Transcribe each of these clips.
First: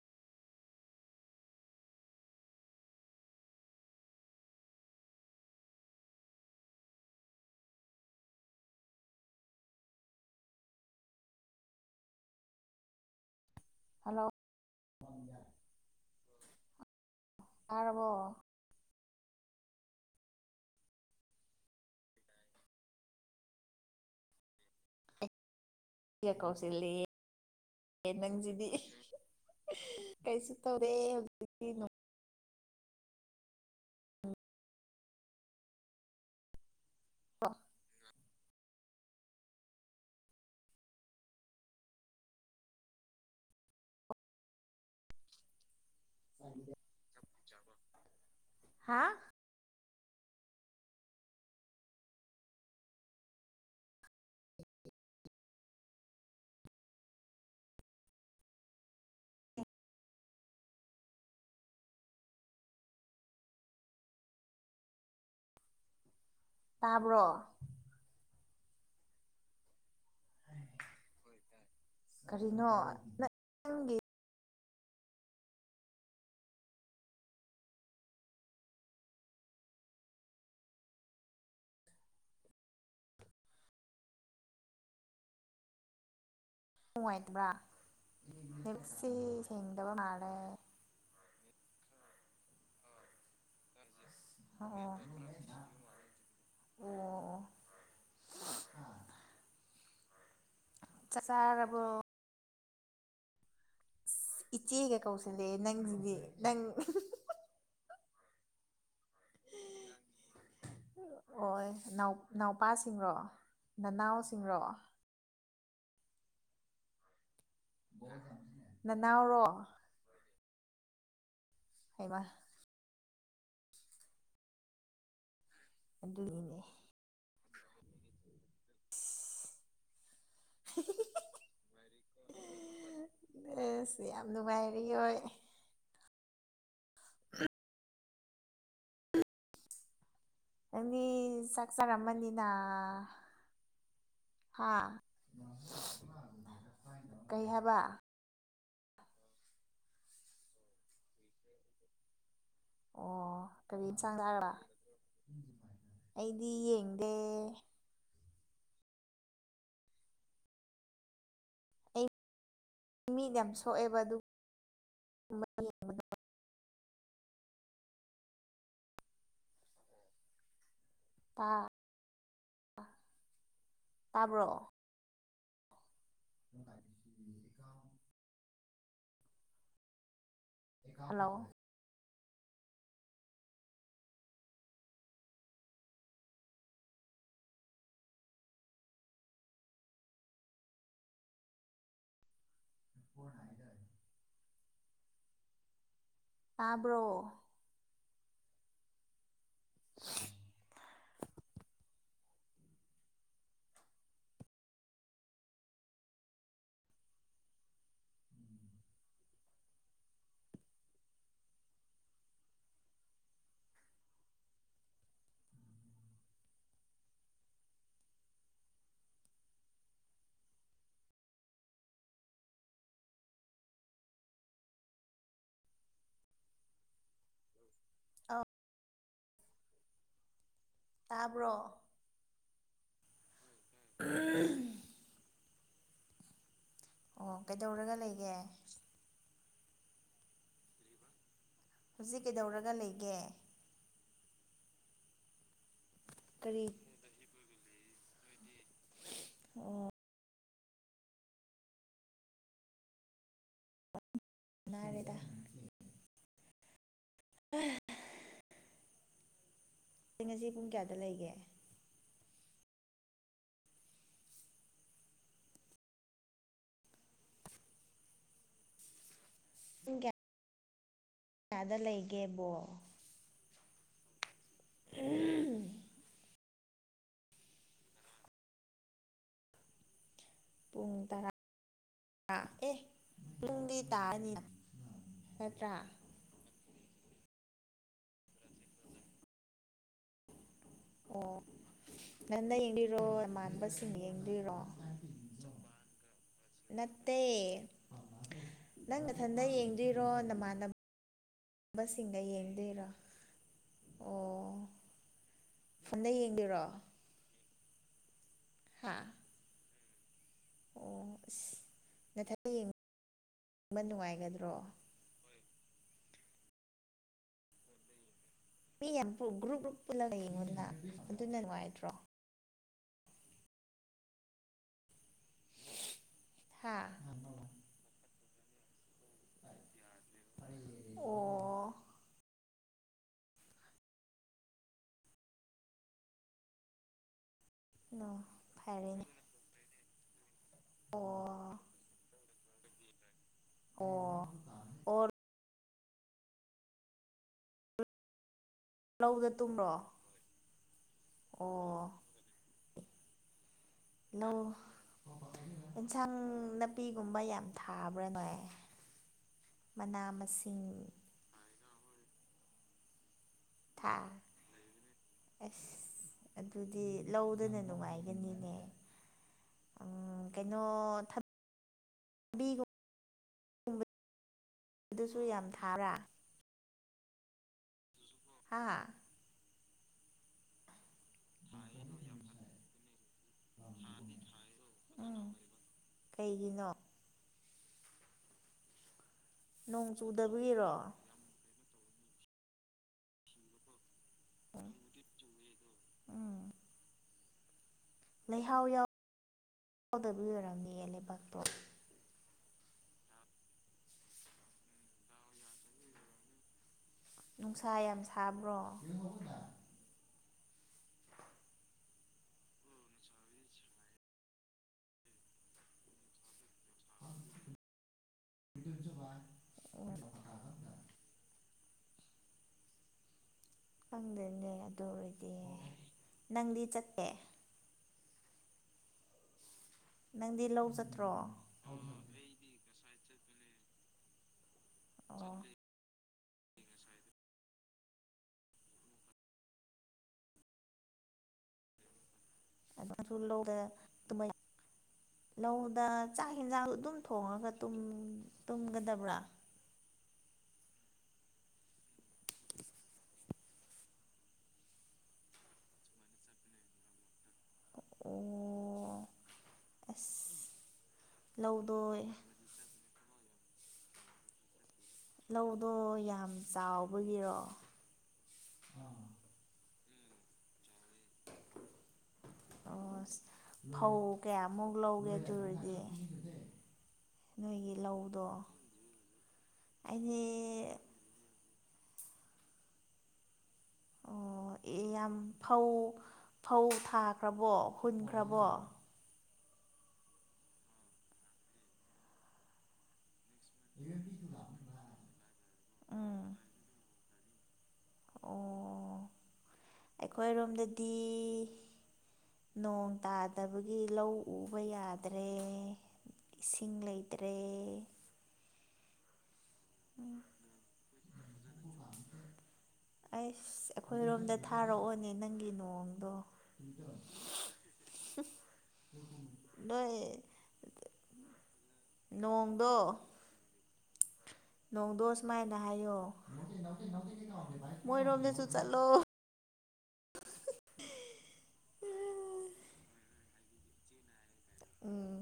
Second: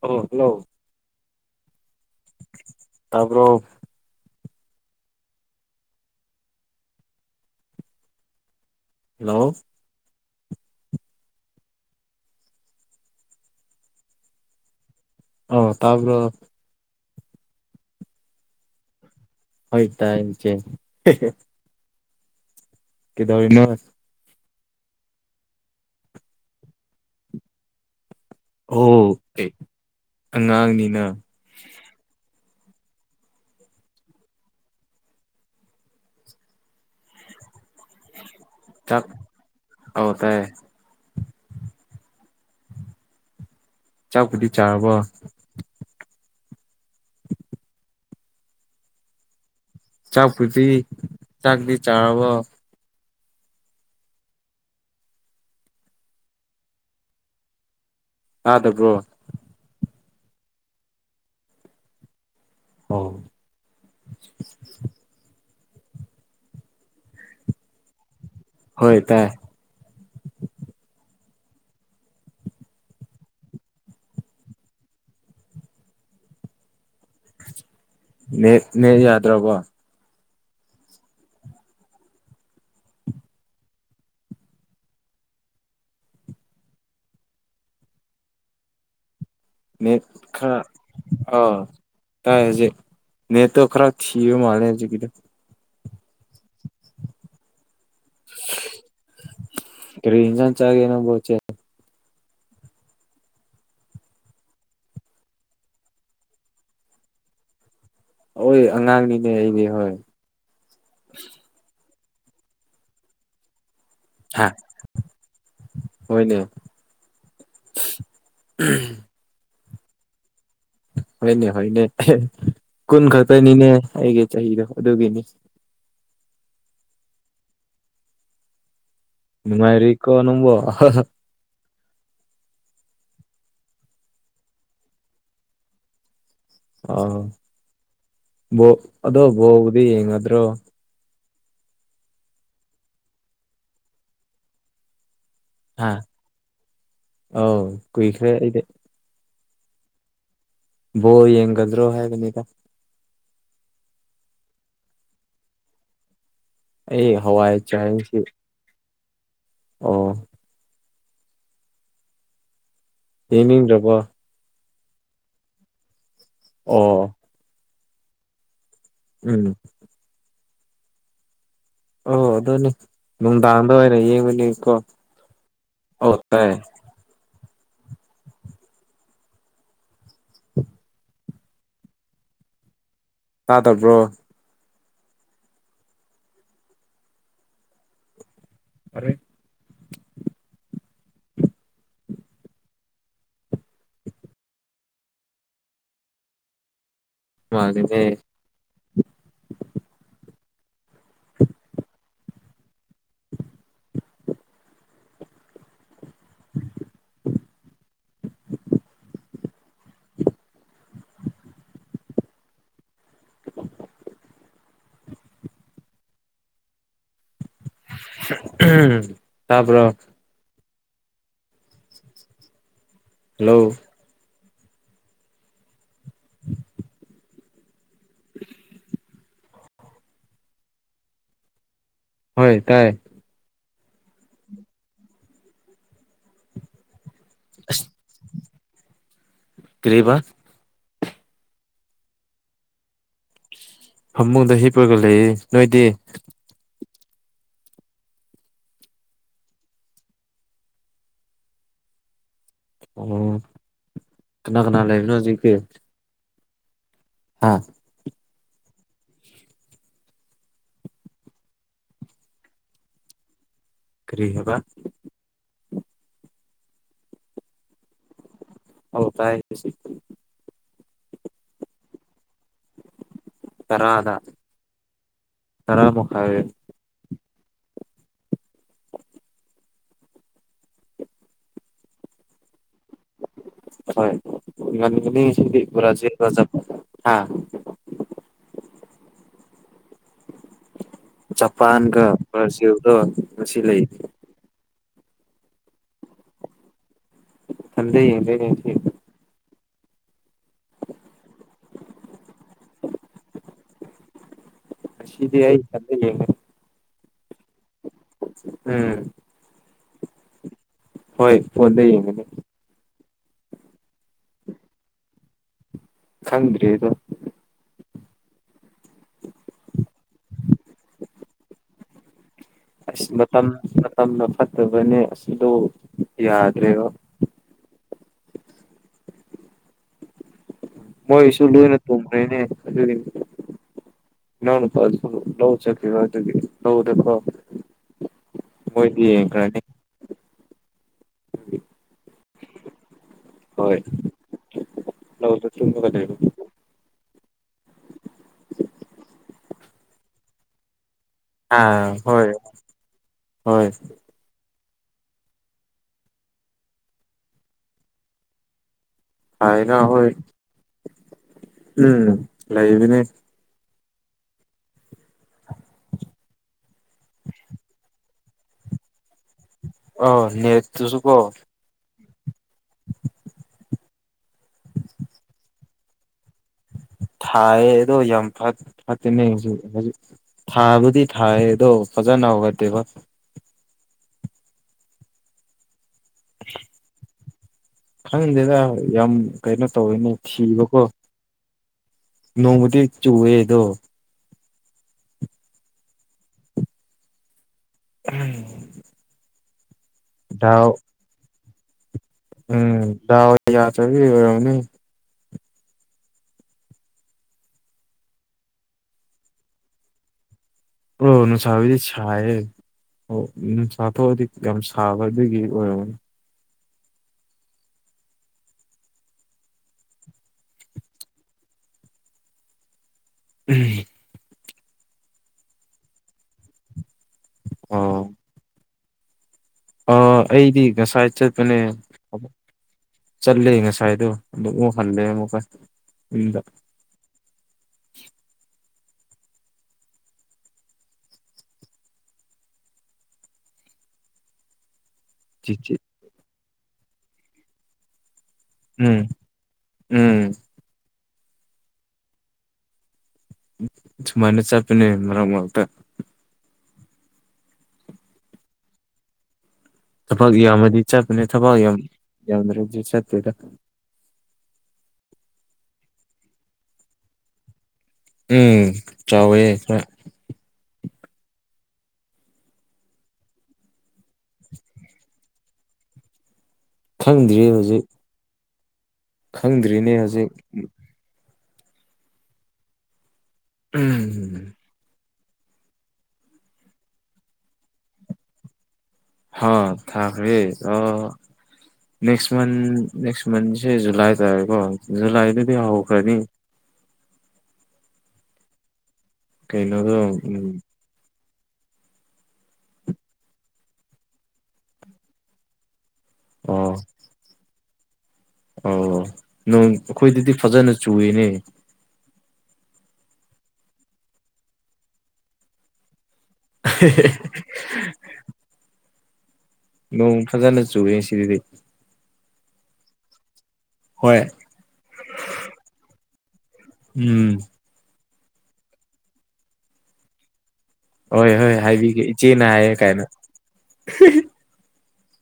hello hello ꯇꯥꯕ꯭ꯔꯣ hello hello ꯑꯣ ꯇꯥꯕ꯭ꯔꯣ ꯇꯥꯔꯕꯣ ꯍꯣꯏ ꯇꯥꯏ ꯏꯆꯦ ꯍꯦꯍꯦ ꯀꯩꯗꯧꯔꯤꯅꯣ [unintelligible] ꯑꯦ ꯅꯪꯁꯤꯗꯤ ꯑꯣ ꯑꯩ ꯀꯩꯁꯨ ꯇꯧꯔꯦ ꯑꯉꯥꯡꯅꯤꯅ ꯍꯧꯖꯤꯛꯇꯤ [inaudible] ꯆꯥꯛ ꯑꯧ ꯇꯥꯏꯑꯦ ꯆꯥꯛꯄꯨꯗꯤ ꯆꯥꯔꯕꯣ [inaudible] ꯍꯥ ꯆꯥꯛꯄꯨꯗꯤ ꯆꯥꯛꯇꯤ ꯆꯥꯔꯕꯣ ꯇꯗꯕ꯭ꯔꯣ ꯑꯣ ꯇꯥꯕ꯭ꯔꯣ ꯍꯣꯏ ꯇꯥꯏ ꯀꯔꯤꯅꯣ ꯅ ꯅꯪꯒꯤ ꯅꯦ ꯅꯦꯠ ꯌꯥꯗ꯭ꯔꯕꯣ ꯅꯨꯡꯉꯥꯏꯇꯕ꯭ꯔꯥ ꯅꯦꯠꯁꯤ ꯅꯦꯠ ꯈꯥꯔ ꯑꯥ ꯇꯥꯏ ꯍꯧꯖꯤꯛ ꯅꯦꯠꯇꯣ ꯈꯥꯔ ꯊꯤꯕ ꯃꯥꯂꯦ ꯑꯣ ꯑꯣ ꯍꯧꯖꯤꯛꯀꯤꯗꯣ ꯑꯣ [unintelligible] ꯀꯔꯤ ꯏꯟꯖꯥꯡ ꯆꯥꯒꯦ ꯅꯪꯕꯣ ꯏꯆꯦ ꯆꯥꯛꯆꯥꯔꯕꯣ ꯏꯁ ꯏꯆꯦꯒ ꯀꯧꯁꯤꯟꯂꯦ ꯅꯪꯁꯤꯗꯤ ꯅꯪ ꯑꯣꯏ ꯑꯉꯥꯡꯅꯤꯅꯦ ꯑꯩꯗꯤ ꯍꯣꯏ ꯑꯣꯏ ꯅꯥꯎ ꯅꯥꯎꯄꯁꯤꯡꯔꯣ ꯍꯥ ꯍꯣꯏꯅꯦ ꯅꯅꯥꯎꯔꯣ ꯍꯣꯏꯅꯦ ꯍꯣꯏꯅꯦ ꯍꯩꯃ ꯊꯤꯟ ꯀꯨꯟ ꯈꯛ ꯗꯨꯅꯤꯅꯦ ꯑꯩꯒꯤ ꯆꯍꯤꯗꯣ ꯑꯗꯨꯒꯤꯅꯤ ꯑꯗꯨꯒꯤꯅꯦ ꯅꯨꯉꯥꯏꯔꯤꯀꯣ ꯅꯪꯕꯣ ꯑꯥꯍ ꯑꯁ ꯌꯥꯝ ꯅꯨꯡꯉꯥꯏꯔꯤ ꯍꯣꯏ ꯑꯥ ꯕꯣ ꯑꯗꯣ ꯕꯣꯜꯗꯤ ꯌꯦꯡꯅꯗ꯭ꯔꯣ ꯅꯪꯗꯤ ꯆꯥꯛ ꯆꯔꯝꯃꯅꯤꯅ ꯍꯥ ꯍꯥ ꯀꯩ ꯑꯧ ꯍꯥꯏꯕ ꯀꯨꯏꯈ꯭ꯔꯦ ꯑꯩꯗꯤ ꯕꯣꯜ ꯌꯦꯡꯒꯗ꯭ꯔꯣ ꯍꯥꯏꯕꯅꯤꯗ ꯑꯣ ꯀꯔꯤ ꯏꯟꯁꯥꯡ ꯆꯥꯔꯕ ꯑꯩꯗꯤ ꯑꯩ ꯌꯦꯡꯗꯦ ꯍꯋꯥꯏ ꯆꯥꯏꯑꯦ ꯁꯤ ꯑꯣ ꯑꯩ ꯃꯤꯠ ꯌꯥꯝ ꯌꯦꯡꯅꯤꯡꯗ꯭ꯔꯕꯣ ꯁꯣꯛꯑꯦꯕ ꯑꯗꯨ [unintelligible] ꯑꯣ ꯎꯝ ꯇꯥ ꯑꯣ ꯑꯗꯨꯅꯤ ꯅꯨꯡꯗꯥꯡꯗ ꯑꯣꯏꯅ ꯇꯥꯕ꯭ꯔꯣ ꯌꯦꯡꯕꯅꯤꯀꯣ ꯑꯣꯠ ꯇꯥꯢ ꯍꯜꯂꯣ ꯇꯥꯗꯕ꯭ꯔꯣ ꯐꯔꯦ ꯇꯥꯕ꯭ꯔꯣ ꯃꯥꯅꯤꯅꯦ [unintelligible] ꯑꯍꯝ ꯇꯥꯕ꯭ꯔꯣ ꯍꯂꯣ ꯑꯧ ꯇꯥꯕ꯭ꯔꯣ ꯍꯣꯏ ꯇꯥꯏ ꯎꯝ ꯑꯣ ꯀꯩꯗꯧꯔꯒ ꯂꯩꯒꯦ ꯀ꯭ꯔꯤꯕ ꯍꯧꯖꯤꯛ ꯀꯩꯗꯧꯔꯒ ꯂꯩꯒꯦ ꯐꯃꯨꯡꯗ ꯍꯤꯞꯄꯒ ꯂꯩꯌꯦ ꯅꯣꯏꯗꯤ ꯀꯔꯤ [unintelligible] ꯑꯣ ꯑꯣ ꯀꯅꯥ ꯀꯅꯥ ꯂꯩꯕꯅꯣ ꯅꯥꯔꯦꯗ ꯍꯨꯖꯤꯛꯇꯤ [unintelligible] ꯑꯩ ꯉꯁꯤ ꯄꯨꯡ ꯀꯌꯥꯗ ꯂꯩꯒꯦ ꯀ꯭ꯔꯤ ꯍꯥꯢꯕ ꯑꯧ ꯇꯥꯢ ꯍꯨꯖꯤꯛ ꯄꯨꯡ ꯀꯌꯥ ꯀꯌꯥꯗ ꯂꯩꯒꯦ ꯕꯣꯜ ꯇꯔꯥꯗ ꯇꯔꯥꯃꯈꯥꯢ ꯄꯨꯡ ꯇꯔꯥ ꯑꯥ ꯑꯦ ꯄꯨꯡꯗꯤ ꯍꯣꯢ ꯇꯥꯔꯅꯤ ꯉꯟꯒꯅꯤ ꯉꯁꯤꯗꯤ ꯅꯠꯇ꯭ꯔꯥ ꯕ꯭ꯔꯖꯤꯜꯒ ꯖꯄ ꯍꯥꯥ ꯑꯣ ꯖꯄꯥꯟꯒ ꯉꯟꯅ ꯕ꯭ꯔꯥꯖꯤꯜꯗꯣ ꯌꯦꯡꯗꯣꯢꯔꯣ ꯉꯁꯤ ꯂꯩ ꯅꯃꯥꯟꯕꯁꯤꯡ ꯌꯦꯡꯗꯣꯏꯔꯣ ꯅꯠ ꯊꯟꯗ ꯌꯦꯡꯗꯣꯢꯅꯦ ꯉꯁꯤ ꯅꯊꯟꯗ [unintelligible] ꯕꯁꯤꯡꯒ ꯌꯦꯡꯗꯣꯏꯔꯣ ꯑꯣ ꯉꯁꯤꯗꯤ ꯑꯩ ꯏꯊꯟꯇ ꯐꯣꯟꯗ ꯌꯦꯡꯒꯅꯤ ꯌꯦꯡꯗꯣꯏꯔꯣ ꯍꯥ ꯎꯝ ꯑꯣ ꯍꯣꯏ ꯐꯣꯟꯗ ꯌꯦꯡꯒꯅꯤ ꯕ ꯅꯨꯡꯉꯥꯏꯒꯗ꯭ꯔꯣ ꯈꯪꯗ꯭ꯔꯤ ꯑꯗꯣ ꯃꯤ ꯌꯥꯝ ꯒ꯭ꯔꯨꯞ ꯒ꯭ꯔꯨꯞ ꯄꯨꯜꯂꯒ ꯌꯦꯡꯉꯣꯗꯅꯥ ꯑꯗꯨꯅ ꯅꯨꯡꯉꯥꯏꯇ꯭ꯔꯣ ꯑꯁ ꯃꯇꯝ ꯃꯇꯝꯅ ꯐꯠꯇꯕꯅꯦ ꯑꯁ ꯗꯨ ꯍꯥ ꯌꯥꯗ꯭ꯔꯦꯕ ꯑꯣ ꯃꯣꯏꯁꯨ ꯂꯣꯏꯅ ꯊꯣꯡꯈ꯭ꯔꯦꯅꯦ ꯑꯗꯨꯒꯤ ꯏꯅꯥꯎꯅꯨꯄꯥꯖꯨ ꯂꯧ ꯆꯠꯈꯤꯕ ꯑꯗꯨꯒꯤ ꯂꯧꯗꯀꯣ ꯅꯣ ꯃꯣꯏꯗꯤ ꯐꯔꯦꯅꯦ ꯌꯦꯡꯒ꯭ꯔꯥꯅꯤ ꯑꯣ ꯍꯣꯏ ꯑꯣ ꯑꯣ ꯂꯧ ꯗ ꯇꯨꯝꯒꯗꯣꯏꯅꯦ ꯂꯧꯗ ꯇꯨꯝꯕ꯭ꯔꯣ ꯑꯣ ꯑꯥ ꯍꯣꯏ ꯍꯣꯏ ꯑꯦꯟꯁꯥꯡ ꯅꯄꯤꯒꯨꯝꯕ ꯌꯥꯝ ꯊꯥꯕ꯭ꯔꯥ ꯅꯣꯏ ꯍꯥꯏꯅ ꯃꯅꯥ ꯍꯣꯏ ꯃꯁꯤꯡ ꯎꯝ ꯂꯩꯕꯅꯦ ꯊꯥ ꯑꯁ ꯑꯗꯨꯗꯤ ꯂꯧꯗꯅ ꯅꯨꯡꯉꯥꯏꯒꯅꯤꯅꯦ ꯑꯥ ꯅꯦꯠ ꯇꯨꯁꯨ ꯀꯣ ꯕꯤ [inaudible] ꯒꯨꯝꯕ ꯑꯗꯨꯁꯨ ꯌꯥꯝ ꯊꯥꯕ꯭ꯔꯥ ꯊꯥꯏꯌꯦ ꯑꯗꯣ ꯌꯥꯝ ꯐꯠ ꯍꯥ ꯐꯠꯇꯦꯅꯦ ꯍꯨꯖꯤꯛ [unintelligible] ꯊꯥꯕꯨꯗꯤ ꯊꯥꯏ ꯑꯦꯗꯣ ꯐꯖꯅ ꯍꯧꯒꯠꯇꯦꯕ ꯍꯥꯟꯅꯗꯤ ꯊꯥꯏꯌꯦꯕ ꯑꯥ ꯀꯩꯒꯤꯅꯣ ꯈꯪꯗꯦꯗꯥ ꯌꯥꯝ ꯀꯩꯅꯣ ꯅꯣꯡ ꯇꯧꯋꯦꯅꯦ ꯆꯨꯗꯕꯒꯤꯔꯣ ꯊꯤꯕꯀꯣ ꯅꯣꯡꯕꯨꯗꯤ ꯆꯨꯋꯦꯗꯣ ꯅꯣꯡꯕꯨꯗꯤ ꯆꯨꯋꯦ ꯑꯗꯨ ꯑꯥ ꯂꯩꯍꯥꯎ ꯌꯥꯎ ꯌꯥꯎꯗꯕꯤ ꯗꯥꯎ ꯑꯣꯏꯔꯝꯅꯤꯌꯦ ꯂꯩꯕꯥꯛ ꯎꯝ ꯗꯥꯎ ꯌꯥꯗꯕꯤ ꯑꯣꯏꯔꯝꯅꯤ ꯅꯨꯡꯁꯥ ꯌꯥꯝ ꯁꯥꯕ꯭ꯔꯣ ꯎꯝ ꯅꯨꯡꯁꯥꯕꯨꯗꯤ ꯁꯥꯏꯌꯦ ꯑꯣ ꯅꯨꯁꯥ ꯊꯣꯛꯑꯗꯤ ꯌꯥꯝ ꯁꯥꯕ ꯑꯗꯨꯒꯤ ꯑꯣꯏꯔꯝꯒꯅꯤ [unintelligible] ꯈꯪꯗꯦꯅꯦ ꯑꯗꯣ ꯑꯣꯏꯔꯗꯤ ꯅꯪꯗꯤ ꯆꯠꯇꯦ ꯑꯣ ꯑꯥ ꯅꯪꯗꯤ ꯑꯩꯗꯤ ꯂꯧ ꯉꯁꯥꯏ ꯆꯠꯇ꯭ꯔꯣ ꯆꯠꯄꯅꯦ ꯆꯠꯂꯦ ꯉꯁꯥꯏꯗꯣ ꯑꯗꯨ ꯑꯃꯨꯛ ꯍꯜꯂꯦ ꯑꯣ ꯑꯃꯨꯛꯀ ꯌꯨꯝꯗ ꯑꯗꯨ ꯂꯧꯗ ꯑꯗꯨꯃꯥꯏ ꯆꯤꯆꯤ ꯂꯧꯗ ꯆꯥꯏ ꯍꯦꯟꯖꯥꯡ ꯑꯗꯨꯝ ꯊꯣꯡꯉꯒ ꯇꯨꯝ ꯎꯝ ꯇꯨꯝꯒꯗꯕ꯭ꯔꯥ ꯎꯝ ꯁꯨꯃꯥꯏꯅ ꯆꯠꯄꯅꯦ ꯃꯔꯛ ꯃꯔꯛꯇ ꯑꯣ ꯊꯕꯛ ꯑꯁ ꯌꯥꯝꯃꯗꯤ ꯆꯠꯄꯅꯦ ꯊꯕꯛ ꯌꯥꯝ ꯂꯧꯗꯣ ꯌꯥꯝꯗ꯭ꯔꯗꯤ ꯆꯠ ꯇꯦꯗꯥ ꯂꯧꯗꯣ ꯌꯥꯝ ꯆꯥꯎꯕꯒꯤꯔꯣ ꯎꯝ ꯆꯥꯎꯋꯦ ꯈꯔ [inaudible] ꯑꯁ ꯐꯧ ꯀꯌꯥꯃꯨꯛ ꯂꯧꯒꯦ ꯑꯗꯨꯑꯣꯏꯔꯗꯤ ꯈꯪꯗ꯭ꯔꯤ ꯅꯣꯏꯒꯤ ꯍꯧꯖꯤꯛ ꯂꯧꯗꯣ ꯈꯪꯗ꯭ꯔꯤꯅꯦ ꯑꯩꯗꯤ ꯍꯧꯖꯤꯛ ꯑꯣ ꯎꯝ ꯌꯥꯝ ꯐꯧ ꯐꯧ ꯊꯥꯈ꯭ꯔꯕꯣ ꯍꯨꯟꯈ꯭ꯔꯕꯣ ꯍꯥ ꯊꯥꯈ꯭ꯔꯦ ꯑꯥ ꯅꯦꯛꯁ ꯃꯟ ꯅꯦꯛꯁ ꯃꯟꯖꯦ ꯖꯨꯂꯥꯏ ꯇꯥꯔꯦꯀꯣ ꯖꯨꯂꯥꯏꯗꯗꯤ ꯍꯧꯈ꯭ꯔꯥꯅꯤ ꯎꯝ ꯑꯣ ꯀꯩꯅꯣꯗꯣ ꯎꯝ ꯑꯩꯈꯣꯏꯔꯣꯝꯗꯗꯤ ꯅꯣꯡ ꯇꯥꯗꯕꯒꯤ ꯂꯧ ꯎꯕ ꯌꯥꯗ꯭ꯔꯦ ꯑꯣ ꯏꯁꯤꯡ ꯂꯩꯇ꯭ꯔꯦ ꯑꯣ ꯅꯣꯡ ꯑꯈꯣꯏꯗꯗꯤ ꯐꯖꯅ ꯆꯨꯌꯦꯅꯦ ꯑꯩꯁ ꯑꯩꯈꯣꯏꯔꯣꯝꯗ ꯊꯥꯔꯛꯑꯣꯅꯦ ꯅꯪꯒꯤ ꯅꯣꯡꯗꯣ ꯑꯍꯦ ꯍꯦ ꯍꯦ ꯅꯣꯏ ꯅꯣꯡ ꯐꯖꯅ ꯆꯨꯏꯌꯦ ꯁꯤꯗꯗꯤ ꯅꯣꯡꯗꯣ ꯍꯣꯏ ꯅꯣꯡꯗꯣ ꯁꯨꯃꯥꯏꯅ ꯍꯥꯏꯌꯣ ꯎꯝ ꯃꯣꯏꯔꯣꯝꯗ ꯖꯨ ꯆꯠꯂꯣ ꯍꯣꯏ ꯍꯣꯏ ꯍꯥꯏꯕꯤꯒꯦ ꯏꯆꯦꯅ ꯍꯥꯏꯌꯦ ꯀꯥꯏꯅ ꯍꯤ ꯍꯤ ꯎꯝ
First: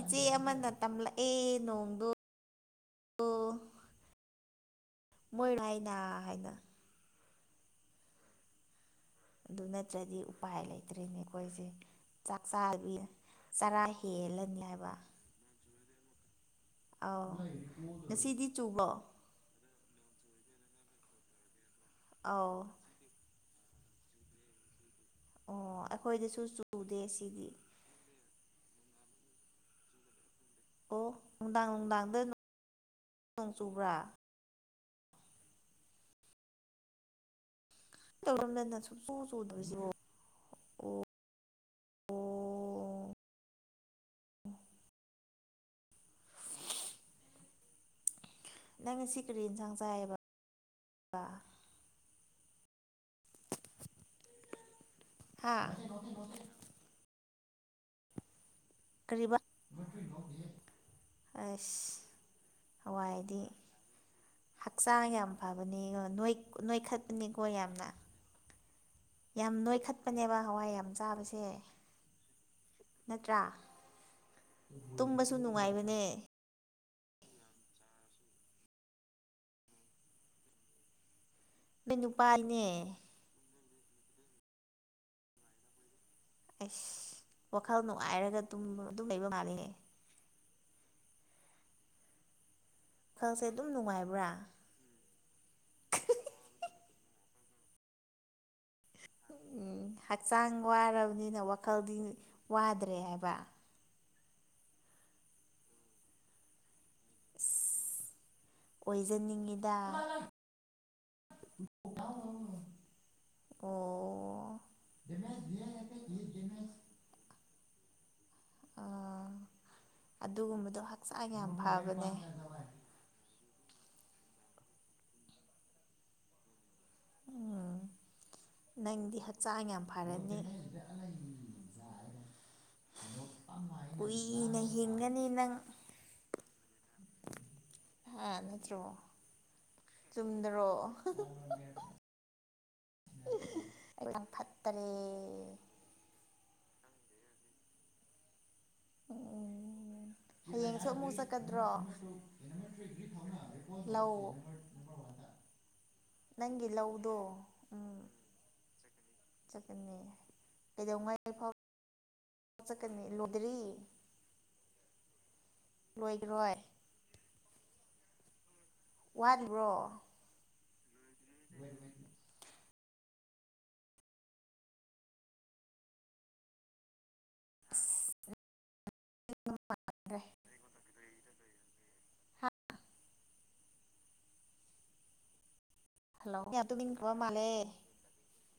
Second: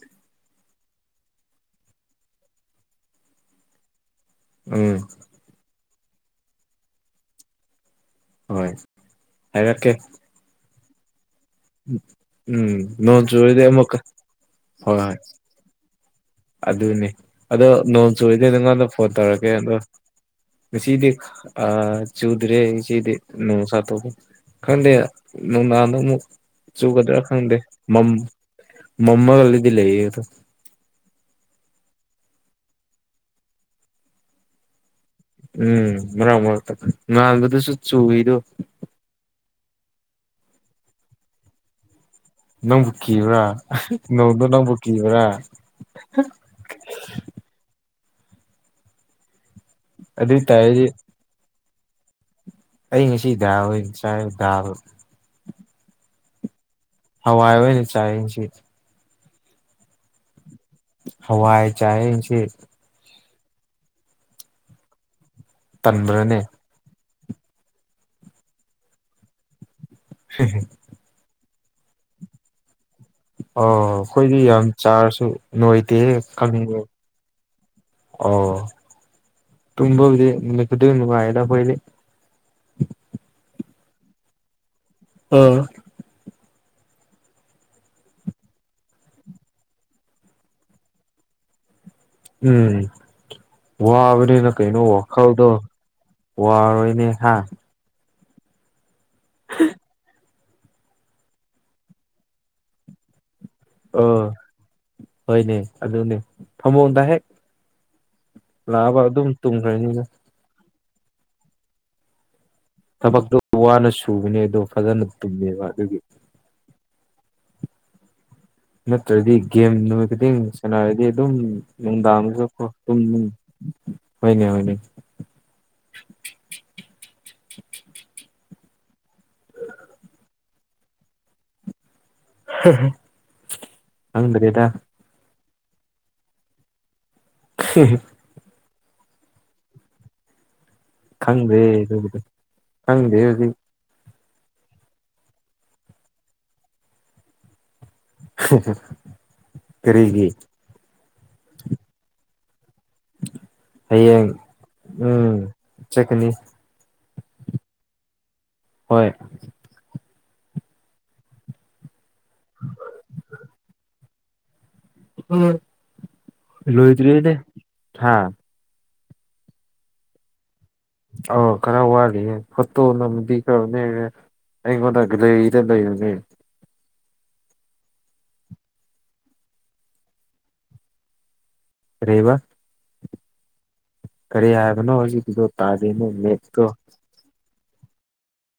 ꯏꯆꯦ ꯑꯃꯅ ꯇꯝꯂꯛꯑꯦ ꯅꯣꯡꯗꯣ ꯗꯣ ꯎꯝ ꯅꯥ ꯍꯥꯏꯅ ꯍꯣꯏ ꯑꯗꯨ ꯍꯥꯏꯔꯛꯀꯦ ꯅꯠꯇ꯭ꯔꯗꯤ ꯎꯄꯥꯏ ꯂꯩꯇ꯭ꯔꯦꯅꯦ ꯈꯣꯏꯖꯦ ꯆꯥꯛ ꯎꯝ ꯆꯥꯕꯤ ꯅꯣꯡ ꯆꯨꯔꯗꯤ ꯆꯔꯥ ꯑꯃꯨꯛꯀ ꯍꯦꯜꯂꯅꯤ ꯍꯥꯏꯕꯥ ꯍꯣꯏ ꯍꯣꯏ ꯑꯗꯨꯅꯦ ꯑꯗꯣ ꯅꯣꯡ ꯆꯨꯔꯗꯤ ꯉꯁꯤꯗꯤ ꯆꯨꯕ꯭ꯔꯣ ꯅꯪꯉꯣꯟꯗ ꯐꯣꯟ ꯇꯧꯔꯛꯀꯦ ꯑꯗꯣ ꯉꯁꯤꯗꯤ ꯑꯥ ꯑꯧ ꯆꯨꯗ꯭ꯔꯦ ꯏꯆꯦꯗꯤ ꯅꯣꯡ ꯇꯥꯊꯣꯛꯀꯣ ꯈꯪꯗꯦ ꯑꯣ ꯅꯨꯡꯗꯥꯡꯗ ꯑꯃꯨꯛ ꯑꯩꯈꯣꯏꯗꯁꯨ ꯆꯨꯗꯦ ꯆꯨꯒꯗ꯭ꯔꯥ ꯁꯤꯗꯤ ꯈꯪꯗꯦ ꯃꯝ ꯃꯃꯜꯑꯗꯤ ꯂꯩꯌꯦꯗꯣ ꯑꯣ ꯅꯨꯡꯗꯥꯡ ꯅꯨꯡꯗꯥꯡꯗ ꯅꯣꯡ ꯆꯨꯕ꯭ꯔꯥ ꯎꯝ ꯃꯔꯛ ꯃꯔꯛꯇ ꯉꯥꯟꯕꯗꯁꯨ ꯇꯧꯔꯝꯗꯅ ꯁꯨꯡꯆꯨ ꯆꯨꯗ꯭ꯔꯤꯁꯤꯕꯣ ꯑꯣ ꯑꯣ ꯅꯪꯕꯨ ꯀꯤꯕ꯭ꯔꯥ ꯅꯣꯡꯗꯣ ꯅꯪꯕꯨ ꯀꯤꯕ꯭ꯔꯥ [inaudible] ꯅꯪ ꯉꯁꯤ ꯀ꯭ꯔꯤ ꯍꯦꯟꯁꯥꯡ ꯑꯗꯨ ꯇꯥꯏꯌꯦꯗꯤ ꯑꯩ ꯉꯁꯤ ꯗꯥꯎ ꯍꯩ ꯆꯥꯏ ꯗꯥꯕ ꯍꯥ ꯍꯋꯥꯏ ꯑꯣꯏꯅ ꯆꯥꯏꯌꯦ ꯉꯁꯤꯗꯤ ꯀꯔꯤꯕꯥ ꯍꯋꯥꯏ ꯆꯥꯏꯌꯦ ꯉꯁꯤ ꯍꯋꯥꯏꯗꯤ ꯍꯛꯆꯥꯡ ꯌꯥꯝ ꯐꯕꯅꯦ ꯅꯣꯏ ꯇꯟꯕ꯭ꯔꯅꯦ ꯅꯣꯏꯈꯠ ꯅꯤꯀꯣ ꯌꯥꯝꯅ ꯌꯥꯝ ꯅꯣꯏꯈꯠꯄꯅꯦꯕꯥ ꯍꯋꯥꯏ ꯌꯥꯝ ꯆꯥꯕꯁꯦ ꯅꯠꯇ꯭ꯔꯥ ꯑꯣ ꯈꯣꯏꯗꯤ ꯌꯥꯝ ꯆꯥꯔꯁꯨ ꯇꯨꯝꯕꯁꯨ ꯅꯣꯏꯗꯦ ꯅꯨꯡꯉꯥꯏꯕꯅꯦ ꯈꯪꯉꯦ ꯑꯣ ꯇꯨꯝꯕꯝꯗꯤ ꯅꯨꯃꯤꯠ ꯈꯨꯗꯤꯡꯒꯤ ꯅꯨꯉꯥꯏꯑꯦꯗꯥ ꯅꯣꯏ ꯅꯨꯄꯥꯅꯦ ꯑ ꯑꯁ ꯋꯥꯈꯜ ꯅꯨꯡꯉꯥꯏꯔꯒ ꯗꯨꯝ ꯑꯗꯨꯝ ꯂꯩꯕ ꯃꯥꯜꯂꯦ ꯎꯝ ꯋꯥꯈꯜꯁꯦ ꯑꯗꯨꯝ ꯅꯨꯡꯉꯥꯏꯕ꯭ꯔꯥ ꯋꯥꯕꯅꯤꯅ ꯀꯩꯅꯣ ꯋꯥꯈꯜꯗꯣ ꯋꯥꯔꯣꯏꯅꯦ ꯍꯥꯥ ꯍꯍꯤ ꯆꯥꯡ ꯋꯥꯔꯕꯅꯤꯅ ꯋꯥꯈꯜꯗꯤ ꯋꯥꯗ꯭ꯔꯦ ꯍꯥꯏꯕ ꯑ ꯍꯣꯏꯅꯦ ꯑꯗꯨꯅꯦ ꯐꯃꯨꯡꯗ ꯍꯦꯛ ꯑꯁ ꯂꯥꯛꯑꯕ ꯑꯗꯨꯝ ꯑꯣꯏꯖꯅꯤꯡꯉꯤꯗ ꯇꯨꯝꯈ꯭ꯔꯅꯤꯗ [unintelligible] ꯊꯕꯛꯇꯣ ꯋꯥꯅ ꯁꯨꯕꯅꯦ ꯑꯣ ꯑꯗꯣ ꯐꯖꯅ ꯇꯨꯝꯃꯦꯕ ꯑꯗꯨꯒꯤ ꯑꯥ ꯅꯠꯇ꯭ꯔꯥꯗꯤ ꯒꯦꯝ ꯅꯨꯃꯤꯠ ꯈꯨꯗꯤꯡ ꯑꯗꯨꯒꯨꯝꯕꯗꯣ ꯁꯥꯟꯅꯔꯗꯤ ꯍꯛꯆꯥꯡ ꯑꯗꯨꯝ ꯌꯥꯝ ꯐꯕꯅꯦ ꯅꯨꯡꯗꯥꯡꯁꯨ ꯀꯣ ꯇꯨꯝꯅꯤꯡ ꯍꯣꯢꯅꯦ ꯍꯣꯢꯅꯦ ꯎꯝ ꯅꯪꯗꯤ ꯍꯛꯆꯥꯡ ꯌꯥꯝ ꯐꯔꯅꯤ ꯀꯨꯏꯅ ꯈꯪꯗ꯭ꯔꯦꯗ ꯍꯤꯡꯒꯅꯤ ꯅꯪ ꯑꯍꯍ ꯍꯥ ꯅꯠꯇ꯭ꯔꯣ ꯆꯨꯝꯗꯔꯣ ꯈꯪꯗ꯭ꯔꯦ ꯗꯨꯒꯤꯗꯣ ꯈꯪꯗꯦ ꯍꯧꯖꯤꯛ ꯌꯥꯝ ꯐꯠꯇ꯭ꯔꯦ ꯀꯔꯤꯒꯤ ꯇꯟꯗ꯭ꯔꯣ ꯍꯌꯦꯡ ꯎꯝ ꯆꯠꯀꯅꯤ ꯗꯣ ꯎꯝ ꯍꯣꯏ ꯆꯠꯀꯅꯤ ꯀꯩꯗꯧꯉꯥꯏꯐꯥꯎ ꯆꯀꯅꯤ ꯂꯣꯗ꯭ꯔꯤ ꯑꯝ ꯂꯣꯏꯈꯔꯣꯏ ꯂꯣꯏꯗ꯭ꯔꯤꯅꯦ ꯍꯥ ꯋꯥꯠꯂꯤꯕ꯭ꯔꯣ ꯑꯣ ꯈꯔ ꯋꯥꯂꯤꯌꯦ [unintelligible] ꯑꯩꯉꯣꯟꯗ ꯒꯔꯤꯗ ꯂꯩꯔꯝꯃꯦ ꯥ [unintelligible] [inaudible] ꯀꯔꯤꯕ ꯀꯔꯤ ꯍꯥꯏꯕꯅꯣ ꯍꯨꯖꯤꯛꯀꯤꯗꯨ ꯍꯜꯂꯣ ꯌꯥꯝ ꯇꯨꯝꯅꯤꯡꯈ꯭ꯔꯥꯕ ꯃꯥꯜꯂꯦ